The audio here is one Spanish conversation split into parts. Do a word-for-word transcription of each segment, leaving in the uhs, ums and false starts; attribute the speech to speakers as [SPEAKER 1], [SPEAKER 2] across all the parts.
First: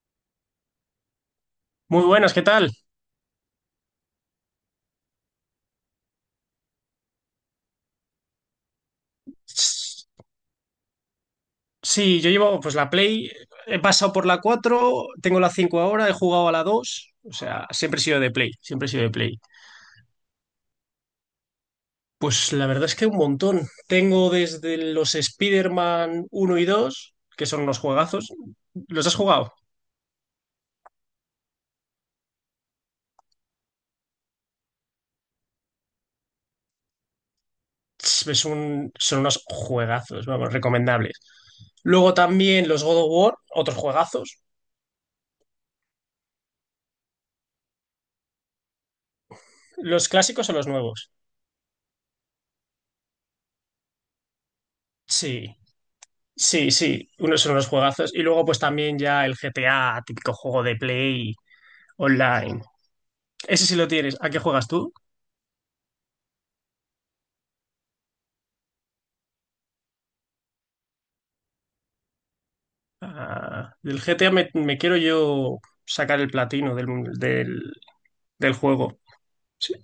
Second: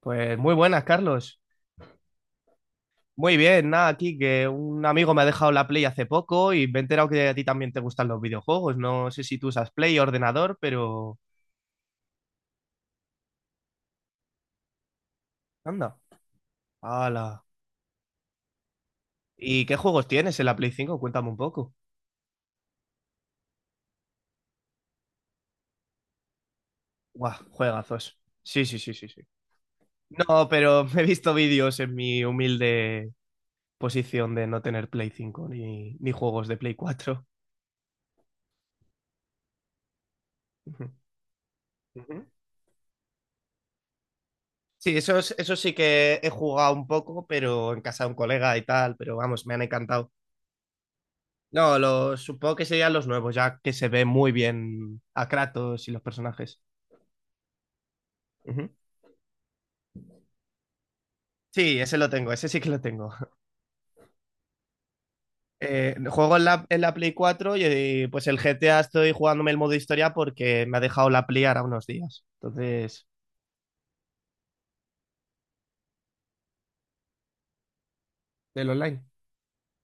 [SPEAKER 1] Pues muy buenas, Carlos.
[SPEAKER 2] Muy buenas, ¿qué tal?
[SPEAKER 1] Muy bien, nada, aquí que un amigo me ha dejado la Play hace poco y me he enterado que a ti también te gustan los videojuegos. No sé si tú usas Play o ordenador, pero...
[SPEAKER 2] Sí, yo llevo pues la Play, he pasado por la cuatro, tengo la cinco
[SPEAKER 1] Anda.
[SPEAKER 2] ahora, he jugado a la dos, o
[SPEAKER 1] Hala.
[SPEAKER 2] sea, siempre he sido de Play, siempre he sido de Play.
[SPEAKER 1] ¿Y qué juegos tienes en la Play cinco? Cuéntame un poco.
[SPEAKER 2] Pues la verdad es que un montón. Tengo desde los Spider-Man uno y dos,
[SPEAKER 1] Guau,
[SPEAKER 2] que son unos
[SPEAKER 1] juegazos.
[SPEAKER 2] juegazos.
[SPEAKER 1] Sí, sí, sí,
[SPEAKER 2] ¿Los
[SPEAKER 1] sí,
[SPEAKER 2] has
[SPEAKER 1] sí.
[SPEAKER 2] jugado?
[SPEAKER 1] No, pero he visto vídeos en mi humilde posición de no tener Play cinco ni, ni juegos de Play cuatro.
[SPEAKER 2] Es un- son unos juegazos, vamos,
[SPEAKER 1] Ujú.
[SPEAKER 2] recomendables. Luego
[SPEAKER 1] Ujú.
[SPEAKER 2] también los God of War, otros juegazos.
[SPEAKER 1] Sí, eso, es- eso sí que he jugado un poco, pero en casa de un colega y tal, pero vamos, me han
[SPEAKER 2] ¿Los
[SPEAKER 1] encantado.
[SPEAKER 2] clásicos o los nuevos?
[SPEAKER 1] No, lo, supongo que serían los nuevos, ya que se ve muy bien a
[SPEAKER 2] Sí.
[SPEAKER 1] Kratos y los personajes.
[SPEAKER 2] Sí, sí, unos son unos juegazos. Y luego, pues
[SPEAKER 1] Ujú.
[SPEAKER 2] también ya el G T A, típico juego de Play
[SPEAKER 1] Sí, ese lo tengo, ese sí
[SPEAKER 2] online.
[SPEAKER 1] que lo tengo.
[SPEAKER 2] Ese sí lo tienes. ¿A qué juegas tú?
[SPEAKER 1] Eh, juego en la, en la Play cuatro y eh, pues el G T A estoy jugándome el modo historia porque me ha dejado la Play ahora unos días. Entonces,
[SPEAKER 2] Ah, del G T A me, me quiero yo sacar el platino del, del, del
[SPEAKER 1] del
[SPEAKER 2] juego.
[SPEAKER 1] online.
[SPEAKER 2] Sí.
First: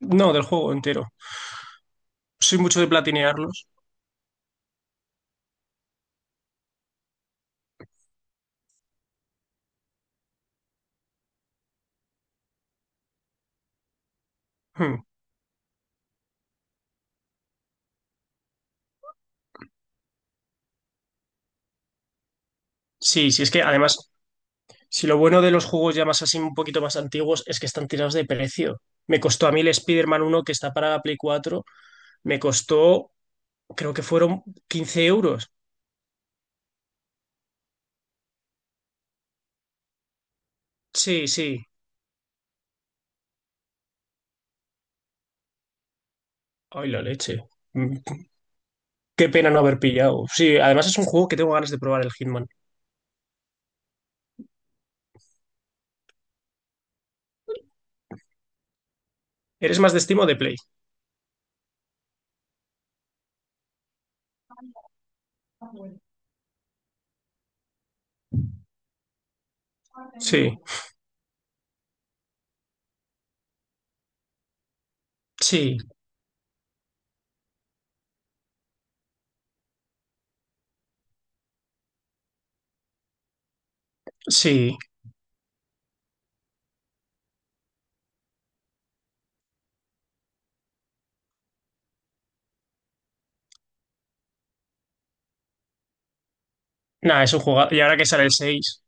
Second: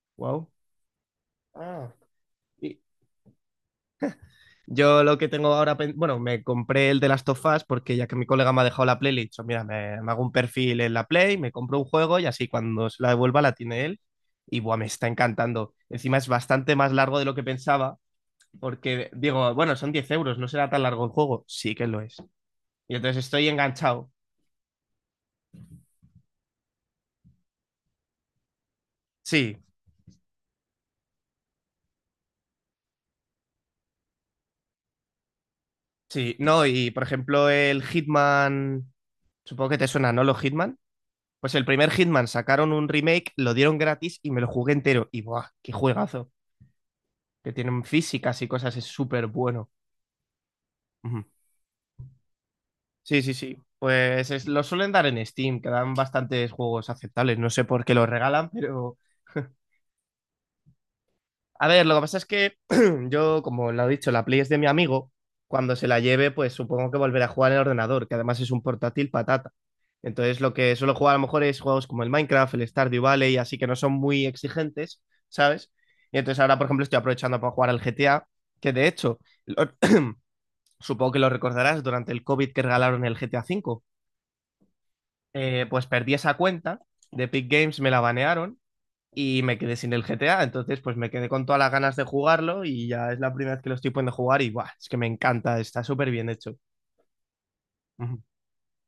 [SPEAKER 2] No, del
[SPEAKER 1] Wow.
[SPEAKER 2] juego entero.
[SPEAKER 1] Ah.
[SPEAKER 2] Soy
[SPEAKER 1] Y.
[SPEAKER 2] mucho de platinearlos.
[SPEAKER 1] Yo lo que tengo ahora, pen- bueno, me compré el de Last of Us porque ya que mi colega me ha dejado la Play, le he dicho, mira, me, me hago un perfil en la Play, me compro un juego y así cuando se la devuelva la tiene él. Y buah, me
[SPEAKER 2] Hmm.
[SPEAKER 1] está encantando. Encima es bastante más largo de lo que pensaba porque digo, bueno, son diez euros, no será tan largo el juego. Sí que lo es. Y entonces
[SPEAKER 2] Sí, sí,
[SPEAKER 1] estoy
[SPEAKER 2] es que
[SPEAKER 1] enganchado.
[SPEAKER 2] además, si lo bueno de los juegos ya más así, un poquito más antiguos, es que están tirados de precio. Me costó a
[SPEAKER 1] Sí,
[SPEAKER 2] mí el Spider-Man uno que está para la Play cuatro, me costó, creo que fueron quince euros.
[SPEAKER 1] sí, no, y por ejemplo el Hitman, supongo que te suena, ¿no? Los Hitman.
[SPEAKER 2] Sí, sí.
[SPEAKER 1] Pues el primer Hitman sacaron un remake, lo dieron gratis y me lo jugué entero. Y buah, qué juegazo.
[SPEAKER 2] Ay, la leche.
[SPEAKER 1] Que tienen
[SPEAKER 2] Mm,
[SPEAKER 1] físicas y cosas, es súper
[SPEAKER 2] Qué pena no
[SPEAKER 1] bueno.
[SPEAKER 2] haber pillado. Sí, además es un
[SPEAKER 1] Ujú.
[SPEAKER 2] juego que tengo ganas de probar el Hitman.
[SPEAKER 1] Sí, sí, sí. Pues es- lo suelen dar en Steam, que dan bastantes juegos aceptables. No sé por qué los regalan, pero...
[SPEAKER 2] ¿Eres más de Steam o de Play?
[SPEAKER 1] A ver, lo que pasa es que yo, como lo he dicho, la Play es de mi amigo. Cuando se la lleve, pues supongo que volverá a jugar en el ordenador, que además es un portátil patata. Entonces, lo
[SPEAKER 2] Sí,
[SPEAKER 1] que suelo jugar a lo mejor es juegos como el Minecraft, el Stardew Valley, así que no son muy exigentes, ¿sabes?
[SPEAKER 2] sí,
[SPEAKER 1] Y entonces ahora, por ejemplo, estoy aprovechando para jugar al G T A, que de hecho, el, o- supongo que lo recordarás, durante el COVID que regalaron el G T A V,
[SPEAKER 2] sí.
[SPEAKER 1] eh, pues perdí esa cuenta de Epic Games, me la banearon y me quedé sin el G T A, entonces pues me quedé con todas las ganas de jugarlo y ya es la primera vez que lo estoy poniendo a jugar y ¡buah! Es que me encanta, está súper bien hecho.
[SPEAKER 2] Nada, es un juego. Y ahora que
[SPEAKER 1] Ujú.
[SPEAKER 2] sale el seis.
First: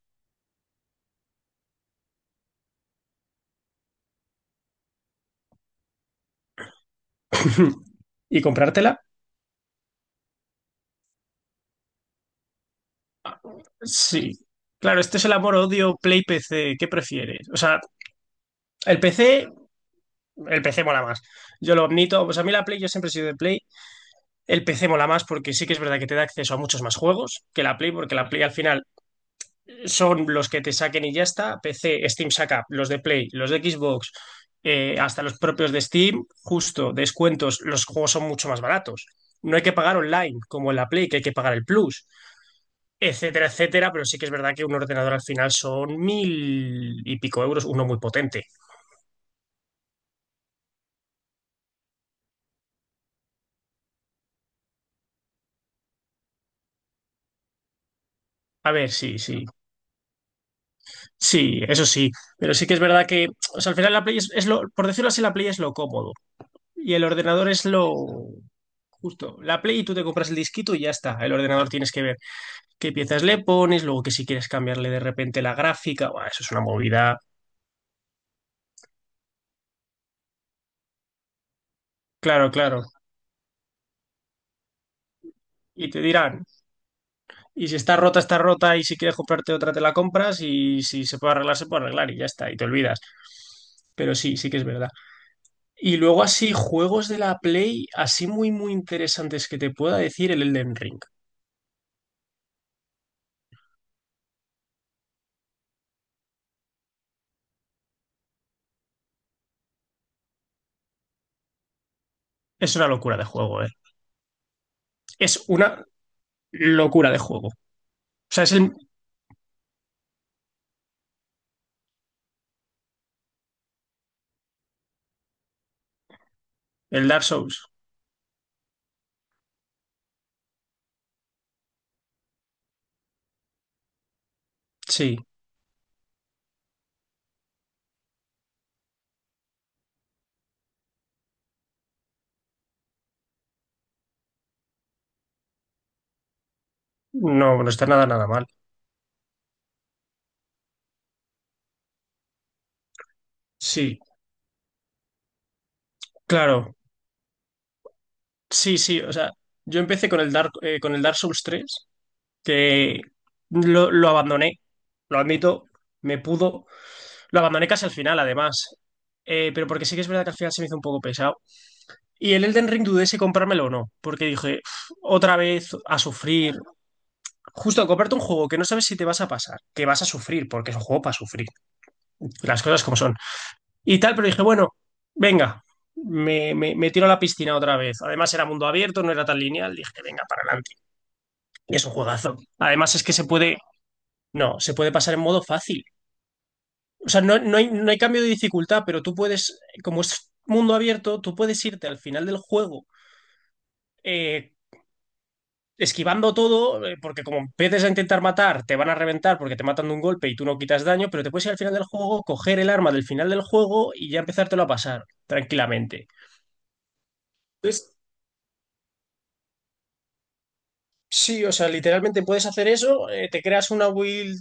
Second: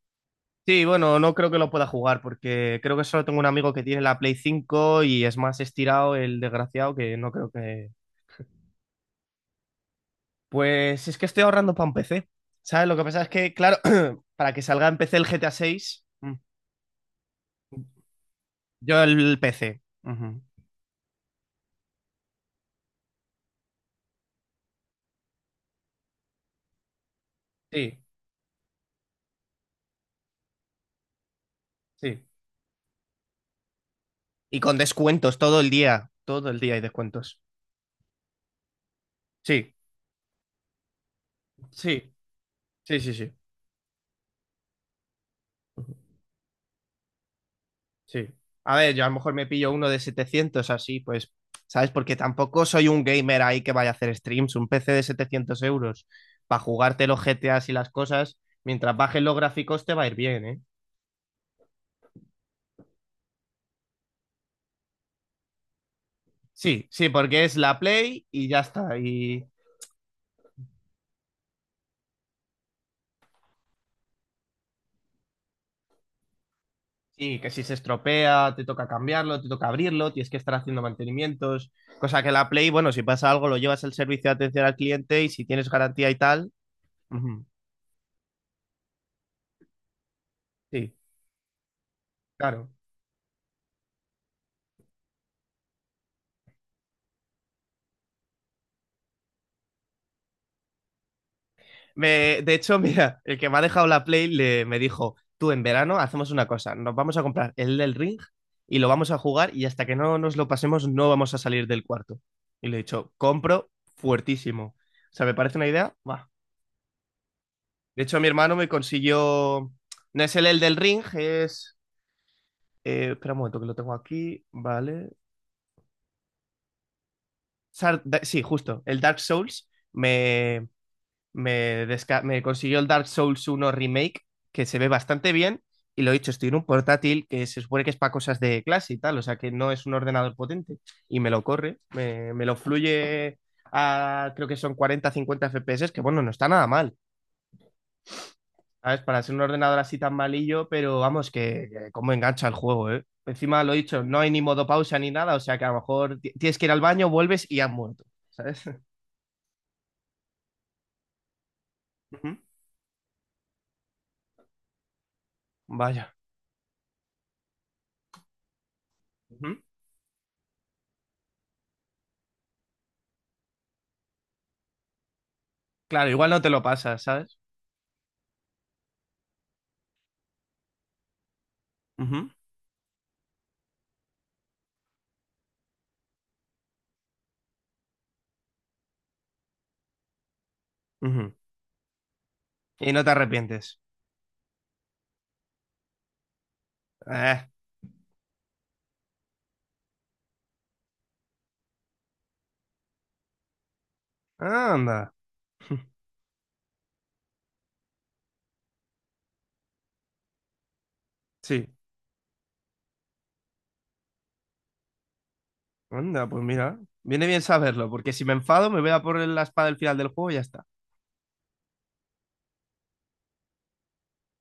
[SPEAKER 1] Sí, bueno, no creo que lo pueda jugar porque creo que solo tengo un amigo que tiene la Play cinco y es más estirado el desgraciado que no creo que...
[SPEAKER 2] ¿Y comprártela?
[SPEAKER 1] Pues es que estoy ahorrando para un P C. ¿Sabes? Lo que pasa es que, claro,
[SPEAKER 2] Sí.
[SPEAKER 1] para que salga en
[SPEAKER 2] Claro,
[SPEAKER 1] P C
[SPEAKER 2] este
[SPEAKER 1] el
[SPEAKER 2] es el
[SPEAKER 1] G T A
[SPEAKER 2] amor odio
[SPEAKER 1] seis,
[SPEAKER 2] Play P C. ¿Qué prefieres? O sea, el
[SPEAKER 1] yo el
[SPEAKER 2] P C,
[SPEAKER 1] P C. Ujú.
[SPEAKER 2] el P C mola más. Yo lo admito. Pues a mí la Play, yo siempre he sido de Play. El P C mola más porque sí que es verdad que te da acceso a muchos más juegos que la Play,
[SPEAKER 1] Sí,
[SPEAKER 2] porque la Play al final son los que te saquen y ya está. P C,
[SPEAKER 1] sí.
[SPEAKER 2] Steam saca los de Play, los de Xbox,
[SPEAKER 1] Y con
[SPEAKER 2] eh, hasta los
[SPEAKER 1] descuentos todo el
[SPEAKER 2] propios de
[SPEAKER 1] día.
[SPEAKER 2] Steam,
[SPEAKER 1] Todo el día hay
[SPEAKER 2] justo,
[SPEAKER 1] descuentos.
[SPEAKER 2] descuentos, los juegos son mucho más baratos. No hay que
[SPEAKER 1] Sí,
[SPEAKER 2] pagar online, como en la Play, que hay que pagar el Plus,
[SPEAKER 1] sí, sí, sí, sí,
[SPEAKER 2] etcétera, etcétera, pero sí que es verdad que un ordenador al final son mil y pico euros, uno muy
[SPEAKER 1] sí.
[SPEAKER 2] potente.
[SPEAKER 1] A ver, yo a lo mejor me pillo uno de setecientos así, pues, ¿sabes? Porque tampoco soy un gamer ahí que vaya a hacer streams. Un P C de setecientos euros para jugarte los G T As y las cosas,
[SPEAKER 2] A ver,
[SPEAKER 1] mientras
[SPEAKER 2] sí,
[SPEAKER 1] bajes los
[SPEAKER 2] sí,
[SPEAKER 1] gráficos te va a ir bien, ¿eh?
[SPEAKER 2] sí, eso sí, pero sí que es verdad que, o sea, al final la Play es, es lo, por decirlo así, la Play es lo cómodo.
[SPEAKER 1] Sí,
[SPEAKER 2] Y el
[SPEAKER 1] sí, porque
[SPEAKER 2] ordenador
[SPEAKER 1] es
[SPEAKER 2] es
[SPEAKER 1] la
[SPEAKER 2] lo
[SPEAKER 1] Play y ya está.
[SPEAKER 2] justo.
[SPEAKER 1] Y,
[SPEAKER 2] La Play y tú te compras el disquito y ya está. El ordenador tienes que ver qué piezas le pones, luego que si quieres cambiarle de repente la gráfica. Buah, eso es una movida.
[SPEAKER 1] sí, que si se estropea, te toca cambiarlo, te toca abrirlo, tienes que estar haciendo mantenimientos. Cosa que la
[SPEAKER 2] Claro,
[SPEAKER 1] Play,
[SPEAKER 2] claro.
[SPEAKER 1] bueno, si pasa algo, lo llevas al servicio de atención al cliente y si tienes
[SPEAKER 2] Y te
[SPEAKER 1] garantía y
[SPEAKER 2] dirán,
[SPEAKER 1] tal. Ujú,
[SPEAKER 2] y si está rota, está rota, y si quieres comprarte otra, te la compras, y
[SPEAKER 1] sí,
[SPEAKER 2] si se puede arreglar, se puede arreglar, y ya está, y te
[SPEAKER 1] claro.
[SPEAKER 2] olvidas. Pero sí, sí que es verdad. Y luego así, juegos de la Play, así muy, muy interesantes que te pueda decir el Elden Ring.
[SPEAKER 1] Me- de hecho, mira, el que me ha dejado la Play le, me dijo: Tú en verano hacemos una cosa, nos vamos a comprar el del Ring y lo vamos a jugar y hasta que no nos lo pasemos, no vamos a salir del cuarto. Y
[SPEAKER 2] Es
[SPEAKER 1] le he
[SPEAKER 2] una
[SPEAKER 1] dicho:
[SPEAKER 2] locura de juego, ¿eh?
[SPEAKER 1] Compro fuertísimo. O sea, me
[SPEAKER 2] Es
[SPEAKER 1] parece una
[SPEAKER 2] una
[SPEAKER 1] idea. Buah.
[SPEAKER 2] locura de juego. O
[SPEAKER 1] De hecho, mi
[SPEAKER 2] sea, es
[SPEAKER 1] hermano me
[SPEAKER 2] el,
[SPEAKER 1] consiguió. No es el, el del Ring, es. Eh, espera un momento que lo tengo aquí, ¿vale?
[SPEAKER 2] El Dark Souls,
[SPEAKER 1] Sar- da- sí, justo, el Dark Souls me, me, desca- me consiguió el Dark Souls uno Remake, que se ve
[SPEAKER 2] sí.
[SPEAKER 1] bastante bien, y lo he dicho, estoy en un portátil que se supone que es para cosas de clase y tal, o sea que no es un ordenador potente, y me lo corre, me, me lo fluye a creo que son cuarenta a cincuenta F P S, que bueno, no está nada mal.
[SPEAKER 2] No, no está nada, nada mal.
[SPEAKER 1] ¿Sabes? Para ser un ordenador así tan malillo, pero vamos, que, que cómo engancha el juego, ¿eh? Encima lo he
[SPEAKER 2] Sí,
[SPEAKER 1] dicho, no hay ni modo pausa ni nada, o sea que a lo mejor ti- tienes que ir
[SPEAKER 2] claro.
[SPEAKER 1] al baño, vuelves y has muerto, ¿sabes?
[SPEAKER 2] Sí, sí, o sea, yo empecé con el Dark, eh, con el Dark Souls tres,
[SPEAKER 1] Ujú,
[SPEAKER 2] que lo, lo abandoné, lo admito,
[SPEAKER 1] vaya.
[SPEAKER 2] me pudo. Lo abandoné casi al final, además. Eh,
[SPEAKER 1] Ujú,
[SPEAKER 2] pero porque sí que es verdad que al final se me hizo un poco pesado. Y el Elden Ring dudé si comprármelo o no, porque dije, "Uf, otra vez a
[SPEAKER 1] claro, igual no te
[SPEAKER 2] sufrir.
[SPEAKER 1] lo pasas, ¿sabes?
[SPEAKER 2] Justo, comprarte un juego que no sabes si te vas a pasar, que vas a sufrir, porque es un juego para sufrir.
[SPEAKER 1] Ujú,
[SPEAKER 2] Las cosas como son, y tal, pero dije, bueno, venga, me, me, me tiro a la piscina otra vez. Además era mundo abierto, no era tan lineal, dije, venga, para adelante.
[SPEAKER 1] ujú.
[SPEAKER 2] Y es un juegazo.
[SPEAKER 1] Y
[SPEAKER 2] Además
[SPEAKER 1] no
[SPEAKER 2] es
[SPEAKER 1] te
[SPEAKER 2] que se puede,
[SPEAKER 1] arrepientes.
[SPEAKER 2] no, se puede pasar en modo fácil. O sea, no,
[SPEAKER 1] Eh,
[SPEAKER 2] no hay, no hay cambio de dificultad, pero tú puedes, como es mundo abierto, tú puedes irte al final del juego. eh,
[SPEAKER 1] Anda.
[SPEAKER 2] esquivando todo, eh, porque como empieces a intentar matar, te van a reventar porque te matan de un golpe y tú no quitas daño, pero te puedes ir al
[SPEAKER 1] Sí,
[SPEAKER 2] final del juego, coger el arma del final del juego y ya empezártelo a pasar tranquilamente.
[SPEAKER 1] anda, pues mira. Viene bien saberlo,
[SPEAKER 2] Entonces,
[SPEAKER 1] porque si me enfado me voy a por la espada al final del juego y ya está.
[SPEAKER 2] sí, o sea, literalmente puedes hacer eso, eh, te creas una build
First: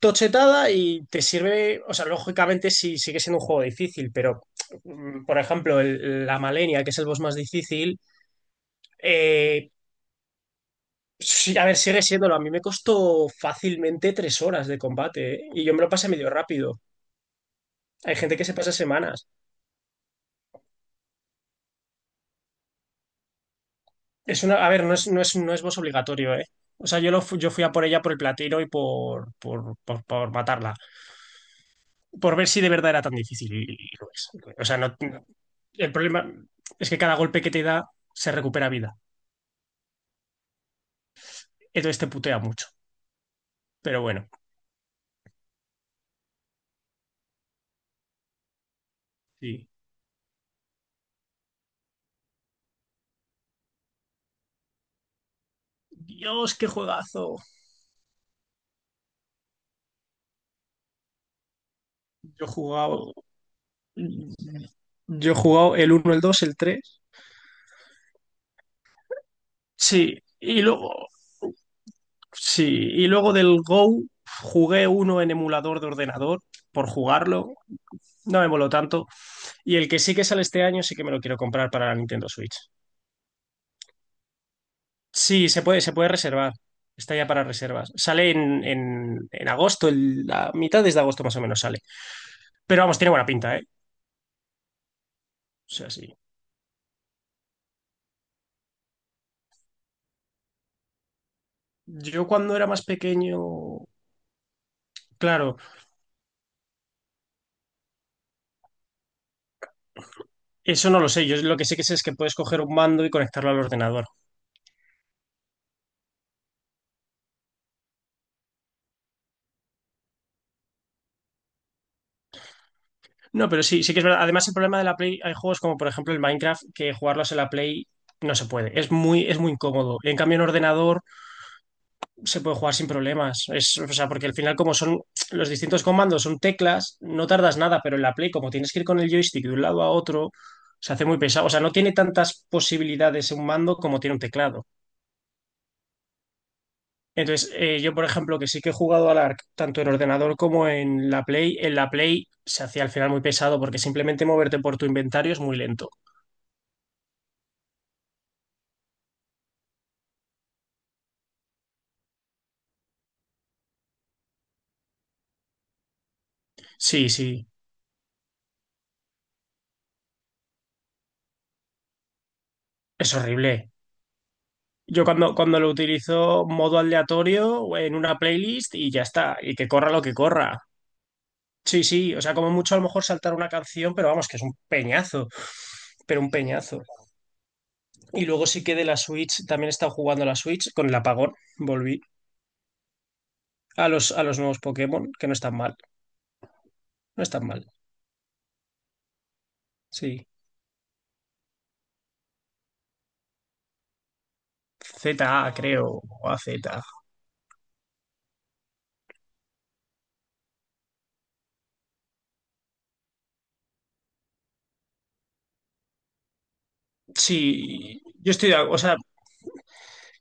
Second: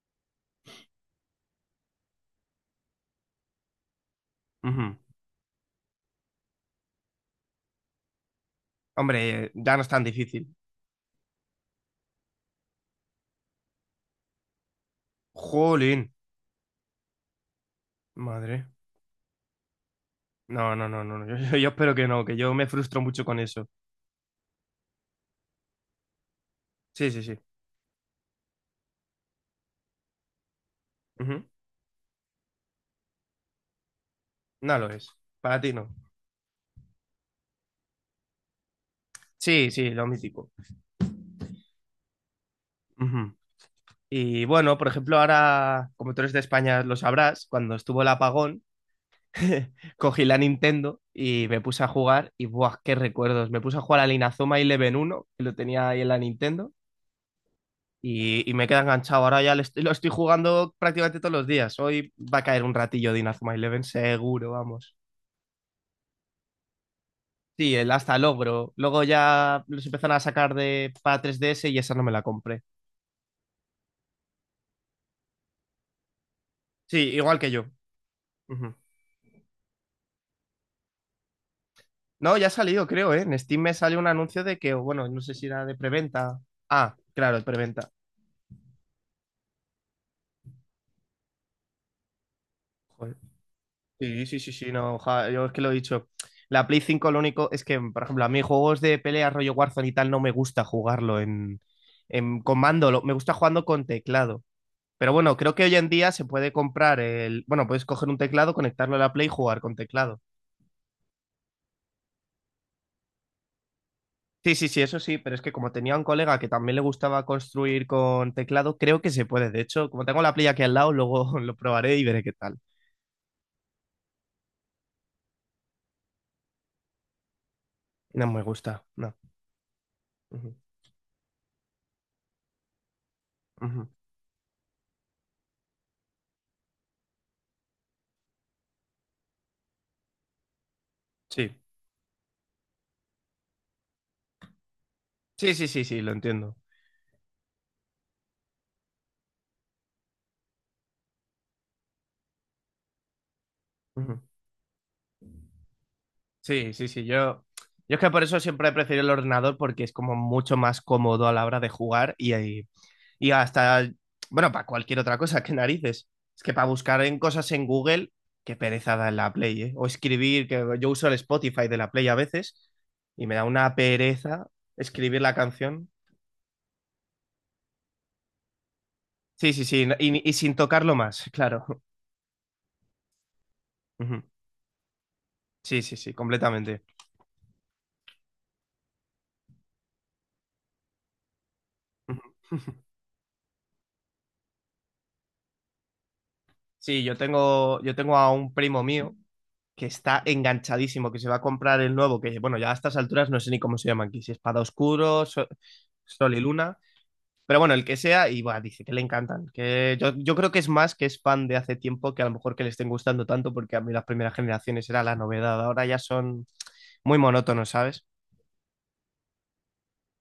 [SPEAKER 2] tochetada y te sirve, o sea, lógicamente sí sigue siendo un juego difícil, pero
[SPEAKER 1] Ujú.
[SPEAKER 2] mm, por ejemplo, el- la Malenia, que es el boss más difícil,
[SPEAKER 1] Hombre,
[SPEAKER 2] eh,
[SPEAKER 1] ya no es tan difícil.
[SPEAKER 2] sí, a ver, sigue siéndolo. A mí me costó fácilmente tres horas de combate, ¿eh? Y yo me lo
[SPEAKER 1] Jolín,
[SPEAKER 2] pasé medio rápido. Hay gente que se
[SPEAKER 1] madre.
[SPEAKER 2] pasa semanas.
[SPEAKER 1] No, no, no, no, no. Yo, yo espero que no, que yo me frustro mucho con eso.
[SPEAKER 2] Es una, a ver, no es, no es, no es boss obligatorio, ¿eh? O sea, yo,
[SPEAKER 1] Sí, sí,
[SPEAKER 2] lo,
[SPEAKER 1] sí.
[SPEAKER 2] fu- yo fui a por ella por el platino y por, por, por por matarla.
[SPEAKER 1] Ujú.
[SPEAKER 2] Por ver si de verdad era tan difícil y, y lo es. O
[SPEAKER 1] No
[SPEAKER 2] sea,
[SPEAKER 1] lo
[SPEAKER 2] no,
[SPEAKER 1] es. Para ti no.
[SPEAKER 2] el problema es que cada golpe que te da se recupera vida.
[SPEAKER 1] Sí, sí, lo mítico.
[SPEAKER 2] Entonces te putea mucho.
[SPEAKER 1] Ujú.
[SPEAKER 2] Pero bueno,
[SPEAKER 1] Y bueno, por ejemplo, ahora, como tú eres de España, lo sabrás, cuando estuvo el apagón,
[SPEAKER 2] sí.
[SPEAKER 1] cogí la Nintendo y me puse a jugar y ¡buah, qué recuerdos! Me puse a jugar al Inazuma Eleven uno que lo tenía ahí en la
[SPEAKER 2] Dios, qué
[SPEAKER 1] Nintendo,
[SPEAKER 2] juegazo.
[SPEAKER 1] y, y me queda enganchado. Ahora ya lo estoy, lo estoy jugando prácticamente todos los días. Hoy va a
[SPEAKER 2] Yo he
[SPEAKER 1] caer un ratillo
[SPEAKER 2] jugado.
[SPEAKER 1] de Inazuma Eleven, seguro, vamos.
[SPEAKER 2] Yo he jugado el uno el dos el tres.
[SPEAKER 1] Sí, el hasta el ogro. Luego ya los empezaron
[SPEAKER 2] Sí.
[SPEAKER 1] a sacar
[SPEAKER 2] Y
[SPEAKER 1] de
[SPEAKER 2] luego.
[SPEAKER 1] para tres D S y esa no me la compré.
[SPEAKER 2] Sí. Y luego del Go jugué uno en emulador de ordenador por
[SPEAKER 1] Sí, igual que
[SPEAKER 2] jugarlo.
[SPEAKER 1] yo.
[SPEAKER 2] No me moló
[SPEAKER 1] Ujú.
[SPEAKER 2] tanto. Y el que sí que sale este año sí que me lo quiero comprar para la Nintendo
[SPEAKER 1] No, ya ha
[SPEAKER 2] Switch.
[SPEAKER 1] salido, creo, ¿eh? En Steam me salió un anuncio de que, bueno, no sé si
[SPEAKER 2] Sí, se
[SPEAKER 1] era de
[SPEAKER 2] puede, se puede
[SPEAKER 1] preventa.
[SPEAKER 2] reservar.
[SPEAKER 1] Ah,
[SPEAKER 2] Está ya
[SPEAKER 1] claro, es
[SPEAKER 2] para
[SPEAKER 1] preventa.
[SPEAKER 2] reservas. Sale en, en, en, agosto, el- la mitad de agosto más o menos sale. Pero vamos, tiene
[SPEAKER 1] Joder.
[SPEAKER 2] buena pinta, ¿eh?
[SPEAKER 1] Sí, sí, sí, sí, no, ja, yo es que
[SPEAKER 2] O
[SPEAKER 1] lo he
[SPEAKER 2] sea,
[SPEAKER 1] dicho.
[SPEAKER 2] sí.
[SPEAKER 1] La Play cinco lo único es que, por ejemplo, a mí juegos de pelea rollo Warzone y tal no me gusta jugarlo en,
[SPEAKER 2] Yo
[SPEAKER 1] en
[SPEAKER 2] cuando
[SPEAKER 1] con
[SPEAKER 2] era más
[SPEAKER 1] mando, lo- me gusta
[SPEAKER 2] pequeño,
[SPEAKER 1] jugando con teclado. Pero bueno, creo
[SPEAKER 2] claro,
[SPEAKER 1] que hoy en día se puede comprar el, bueno, puedes coger un teclado, conectarlo a la Play y jugar con teclado.
[SPEAKER 2] eso no lo sé. Yo lo que sé que sé es que puedes coger un mando y conectarlo al ordenador.
[SPEAKER 1] Sí, sí, sí, eso sí, pero es que como tenía un colega que también le gustaba construir con teclado, creo que se puede. De hecho, como tengo la playa aquí al lado, luego lo probaré y veré qué tal.
[SPEAKER 2] No, pero sí, sí que es verdad. Además, el problema de la Play, hay juegos como por ejemplo el Minecraft, que jugarlos en la Play
[SPEAKER 1] No
[SPEAKER 2] no
[SPEAKER 1] me
[SPEAKER 2] se puede.
[SPEAKER 1] gusta,
[SPEAKER 2] Es
[SPEAKER 1] no.
[SPEAKER 2] muy, es muy incómodo. En cambio, en
[SPEAKER 1] Ujú,
[SPEAKER 2] ordenador se puede jugar sin problemas. Es,
[SPEAKER 1] ujú.
[SPEAKER 2] o sea, porque al final, como son los distintos comandos, son teclas, no tardas nada, pero en la Play, como tienes que ir con el joystick de un lado a otro, se hace muy pesado. O
[SPEAKER 1] Sí,
[SPEAKER 2] sea, no tiene tantas posibilidades un mando como tiene un teclado.
[SPEAKER 1] sí, sí, sí, sí, lo entiendo.
[SPEAKER 2] Entonces, eh, yo, por ejemplo, que sí que he jugado al A R C tanto en ordenador como en la Play, en la Play se hacía al final muy pesado porque
[SPEAKER 1] Ujú.
[SPEAKER 2] simplemente moverte por tu inventario es muy lento.
[SPEAKER 1] Sí, sí, sí, yo... Yo es que por eso siempre he preferido el ordenador porque es como mucho más cómodo a la hora de jugar y, ahí y hasta, bueno, para cualquier otra cosa, qué narices. Es que para buscar
[SPEAKER 2] Sí,
[SPEAKER 1] en
[SPEAKER 2] sí,
[SPEAKER 1] cosas en Google, qué pereza da en la Play, ¿eh? O escribir, que yo uso el Spotify de la Play a veces
[SPEAKER 2] es
[SPEAKER 1] y me da
[SPEAKER 2] horrible.
[SPEAKER 1] una pereza
[SPEAKER 2] Yo
[SPEAKER 1] escribir
[SPEAKER 2] cuando,
[SPEAKER 1] la
[SPEAKER 2] cuando lo
[SPEAKER 1] canción.
[SPEAKER 2] utilizo modo aleatorio en una playlist y ya está,
[SPEAKER 1] Sí,
[SPEAKER 2] y
[SPEAKER 1] sí,
[SPEAKER 2] que
[SPEAKER 1] sí,
[SPEAKER 2] corra
[SPEAKER 1] no,
[SPEAKER 2] lo que
[SPEAKER 1] y, y sin
[SPEAKER 2] corra.
[SPEAKER 1] tocarlo más, claro.
[SPEAKER 2] Sí, sí, o sea, como mucho a lo mejor saltar una canción, pero
[SPEAKER 1] Ujú.
[SPEAKER 2] vamos, que es un peñazo,
[SPEAKER 1] Sí, sí, sí,
[SPEAKER 2] pero un peñazo.
[SPEAKER 1] completamente.
[SPEAKER 2] Y luego sí que de la Switch, también he estado jugando a la Switch con el apagón, volví
[SPEAKER 1] Ujú.
[SPEAKER 2] a los, a los nuevos Pokémon, que no están mal,
[SPEAKER 1] Sí, yo
[SPEAKER 2] no están mal,
[SPEAKER 1] tengo, yo tengo a un primo mío que está
[SPEAKER 2] sí.
[SPEAKER 1] enganchadísimo, que se va a comprar el nuevo, que bueno, ya a estas alturas no sé ni cómo se llama aquí, si Espada Oscuro,
[SPEAKER 2] Z A,
[SPEAKER 1] Sol,
[SPEAKER 2] creo, o
[SPEAKER 1] Sol
[SPEAKER 2] A
[SPEAKER 1] y
[SPEAKER 2] Z.
[SPEAKER 1] Luna. Pero bueno, el que sea, y buah, dice que le encantan. Que yo, yo creo que es más que es fan de hace tiempo que a lo mejor que le estén gustando tanto, porque a mí las primeras generaciones era la novedad. Ahora ya son muy monótonos,
[SPEAKER 2] Sí,
[SPEAKER 1] ¿sabes?
[SPEAKER 2] yo estoy, de- ac- o sea,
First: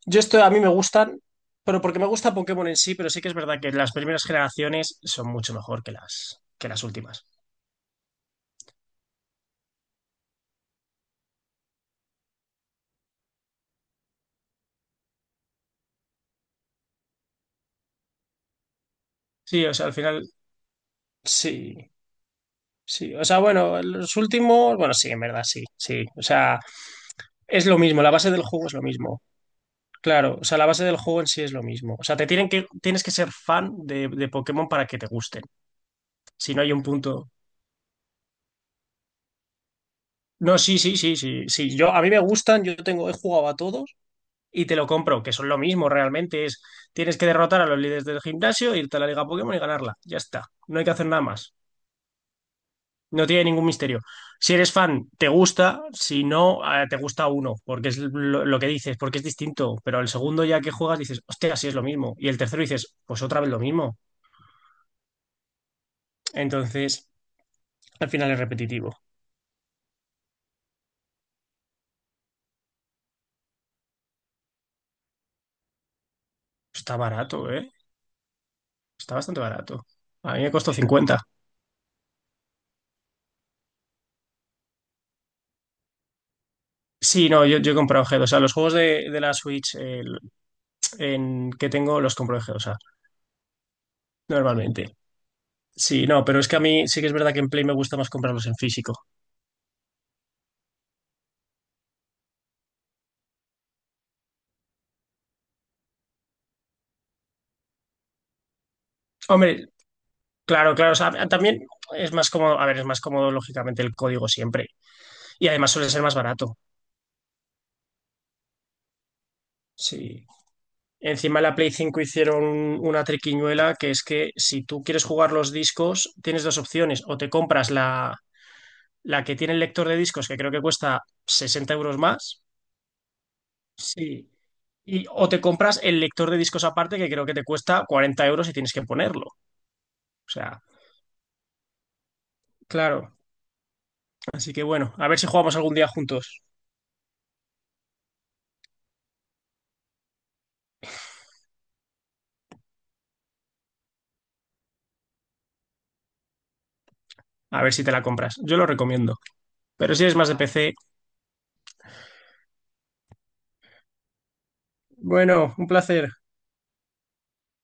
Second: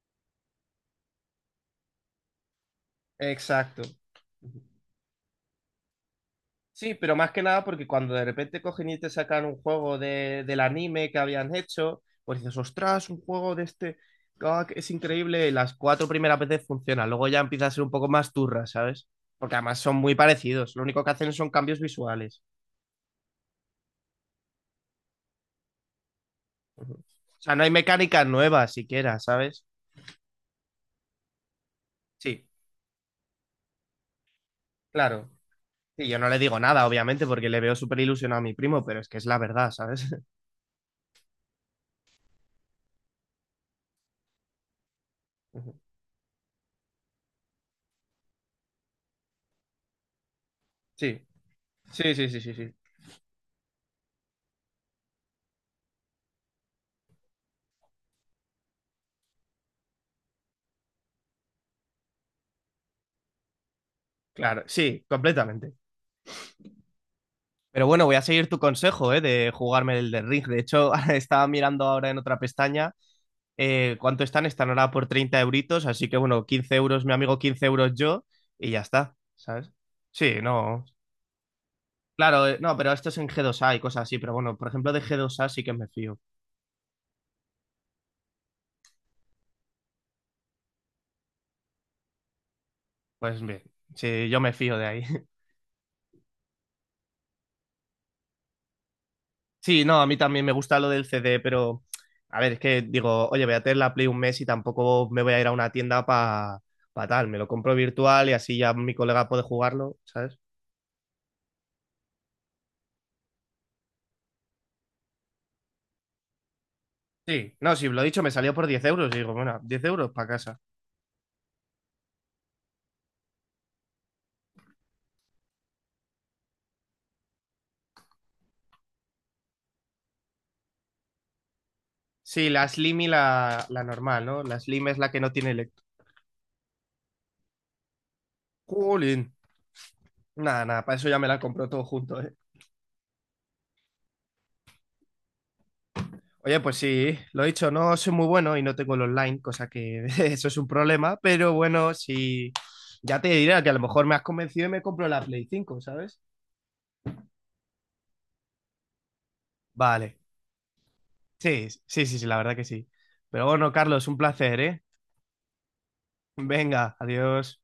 [SPEAKER 2] yo estoy, a mí me gustan, pero porque me gusta Pokémon en sí, pero sí que es verdad que
[SPEAKER 1] Exacto.
[SPEAKER 2] las primeras generaciones son mucho mejor que las, que las
[SPEAKER 1] Sí, pero
[SPEAKER 2] últimas.
[SPEAKER 1] más que nada porque cuando de repente cogen y te sacan un juego de, del anime que habían hecho, pues dices, ostras, un juego de este, ah, que es increíble, y las cuatro primeras veces funciona, luego ya empieza a ser un poco más turra, ¿sabes? Porque
[SPEAKER 2] Sí, o
[SPEAKER 1] además
[SPEAKER 2] sea, al
[SPEAKER 1] son muy
[SPEAKER 2] final,
[SPEAKER 1] parecidos, lo único que hacen son cambios
[SPEAKER 2] sí.
[SPEAKER 1] visuales.
[SPEAKER 2] Sí, o sea, bueno, los últimos, bueno, sí, en verdad, sí, sí. O sea,
[SPEAKER 1] O sea, no
[SPEAKER 2] es
[SPEAKER 1] hay
[SPEAKER 2] lo mismo, la
[SPEAKER 1] mecánicas
[SPEAKER 2] base del juego
[SPEAKER 1] nuevas
[SPEAKER 2] es lo
[SPEAKER 1] siquiera,
[SPEAKER 2] mismo.
[SPEAKER 1] ¿sabes?
[SPEAKER 2] Claro, o sea, la base del juego en sí es lo mismo. O sea, te
[SPEAKER 1] Sí,
[SPEAKER 2] tienen que, tienes que ser fan de, de Pokémon para que te
[SPEAKER 1] claro.
[SPEAKER 2] gusten.
[SPEAKER 1] Y yo no le
[SPEAKER 2] Si
[SPEAKER 1] digo
[SPEAKER 2] no hay un
[SPEAKER 1] nada, obviamente,
[SPEAKER 2] punto.
[SPEAKER 1] porque le veo súper ilusionado a mi primo, pero es que es la verdad, ¿sabes?
[SPEAKER 2] No, sí, sí, sí, sí, sí. Yo, a mí me gustan, yo tengo, he jugado a todos y te lo compro, que son lo mismo realmente. Es, tienes que derrotar a los líderes del gimnasio, irte a la Liga Pokémon y ganarla. Ya está. No hay que hacer
[SPEAKER 1] Sí,
[SPEAKER 2] nada más.
[SPEAKER 1] sí, sí, sí, sí, sí.
[SPEAKER 2] No tiene ningún misterio. Si eres fan, te gusta. Si no, eh, te gusta uno, porque es lo, lo que dices, porque es distinto. Pero el segundo ya que juegas dices, hostia, sí es lo mismo. Y el tercero dices, pues otra vez lo mismo.
[SPEAKER 1] Claro, sí, completamente.
[SPEAKER 2] Entonces,
[SPEAKER 1] Pero bueno,
[SPEAKER 2] al
[SPEAKER 1] voy a
[SPEAKER 2] final es
[SPEAKER 1] seguir tu
[SPEAKER 2] repetitivo.
[SPEAKER 1] consejo, ¿eh? De jugarme el de Ring. De hecho, estaba mirando ahora en otra pestaña eh, cuánto están. Están ahora por treinta euritos, así que bueno, quince
[SPEAKER 2] Está
[SPEAKER 1] euros mi amigo,
[SPEAKER 2] barato,
[SPEAKER 1] quince
[SPEAKER 2] ¿eh?
[SPEAKER 1] euros yo, y ya
[SPEAKER 2] Está
[SPEAKER 1] está,
[SPEAKER 2] bastante
[SPEAKER 1] ¿sabes?
[SPEAKER 2] barato. A
[SPEAKER 1] Sí,
[SPEAKER 2] mí me costó
[SPEAKER 1] no.
[SPEAKER 2] cincuenta.
[SPEAKER 1] Claro, eh, no, pero esto es en g dos a y cosas así, pero bueno, por ejemplo, de g dos a sí que me fío.
[SPEAKER 2] Sí, no, yo, yo he comprado G dos. O sea, los juegos de, de la Switch eh, en, que tengo los compro en G dos,
[SPEAKER 1] Pues bien, sí, yo me fío de
[SPEAKER 2] normalmente.
[SPEAKER 1] ahí.
[SPEAKER 2] Sí, no, pero es que a mí sí que es verdad que en Play me gusta más comprarlos en físico.
[SPEAKER 1] Sí, no, a mí también me gusta lo del C D, pero a ver, es que digo, oye, voy a tener la Play un mes y tampoco me voy a ir a una tienda para tal. Me lo compro virtual y así ya mi colega puede
[SPEAKER 2] Hombre,
[SPEAKER 1] jugarlo, ¿sabes?
[SPEAKER 2] claro, claro, o sea, también es más cómodo, a ver, es más cómodo lógicamente el código siempre. Y además suele ser más barato.
[SPEAKER 1] Sí, no, sí, lo he dicho, me salió por diez euros. Y digo, bueno, diez euros
[SPEAKER 2] Sí.
[SPEAKER 1] para casa.
[SPEAKER 2] Encima de la Play cinco hicieron una triquiñuela que es que si tú quieres jugar los discos, tienes dos opciones. O te compras la, la que tiene el lector de discos, que creo que cuesta sesenta euros más.
[SPEAKER 1] Sí, la Slim y la, la normal,
[SPEAKER 2] Sí.
[SPEAKER 1] ¿no? La Slim es
[SPEAKER 2] Y,
[SPEAKER 1] la que
[SPEAKER 2] o
[SPEAKER 1] no
[SPEAKER 2] te
[SPEAKER 1] tiene
[SPEAKER 2] compras
[SPEAKER 1] electro.
[SPEAKER 2] el lector de discos aparte, que creo que te cuesta cuarenta euros y tienes que
[SPEAKER 1] Jolín.
[SPEAKER 2] ponerlo. O sea,
[SPEAKER 1] Nada, nada, para eso ya me la compro todo junto, ¿eh?
[SPEAKER 2] claro. Así que bueno, a ver si jugamos algún día juntos.
[SPEAKER 1] Oye, pues sí, lo he dicho, no soy muy bueno y no tengo el online, cosa que eso es un problema, pero bueno, sí, ya te diré que a lo mejor me has convencido y me compro la Play cinco, ¿sabes?
[SPEAKER 2] A ver si te la compras. Yo lo recomiendo. Pero si es
[SPEAKER 1] Vale,
[SPEAKER 2] más de P C.
[SPEAKER 1] sí, sí, sí, sí, la verdad que sí. Pero bueno, Carlos, un placer, ¿eh?
[SPEAKER 2] Bueno, un placer.
[SPEAKER 1] Venga, adiós.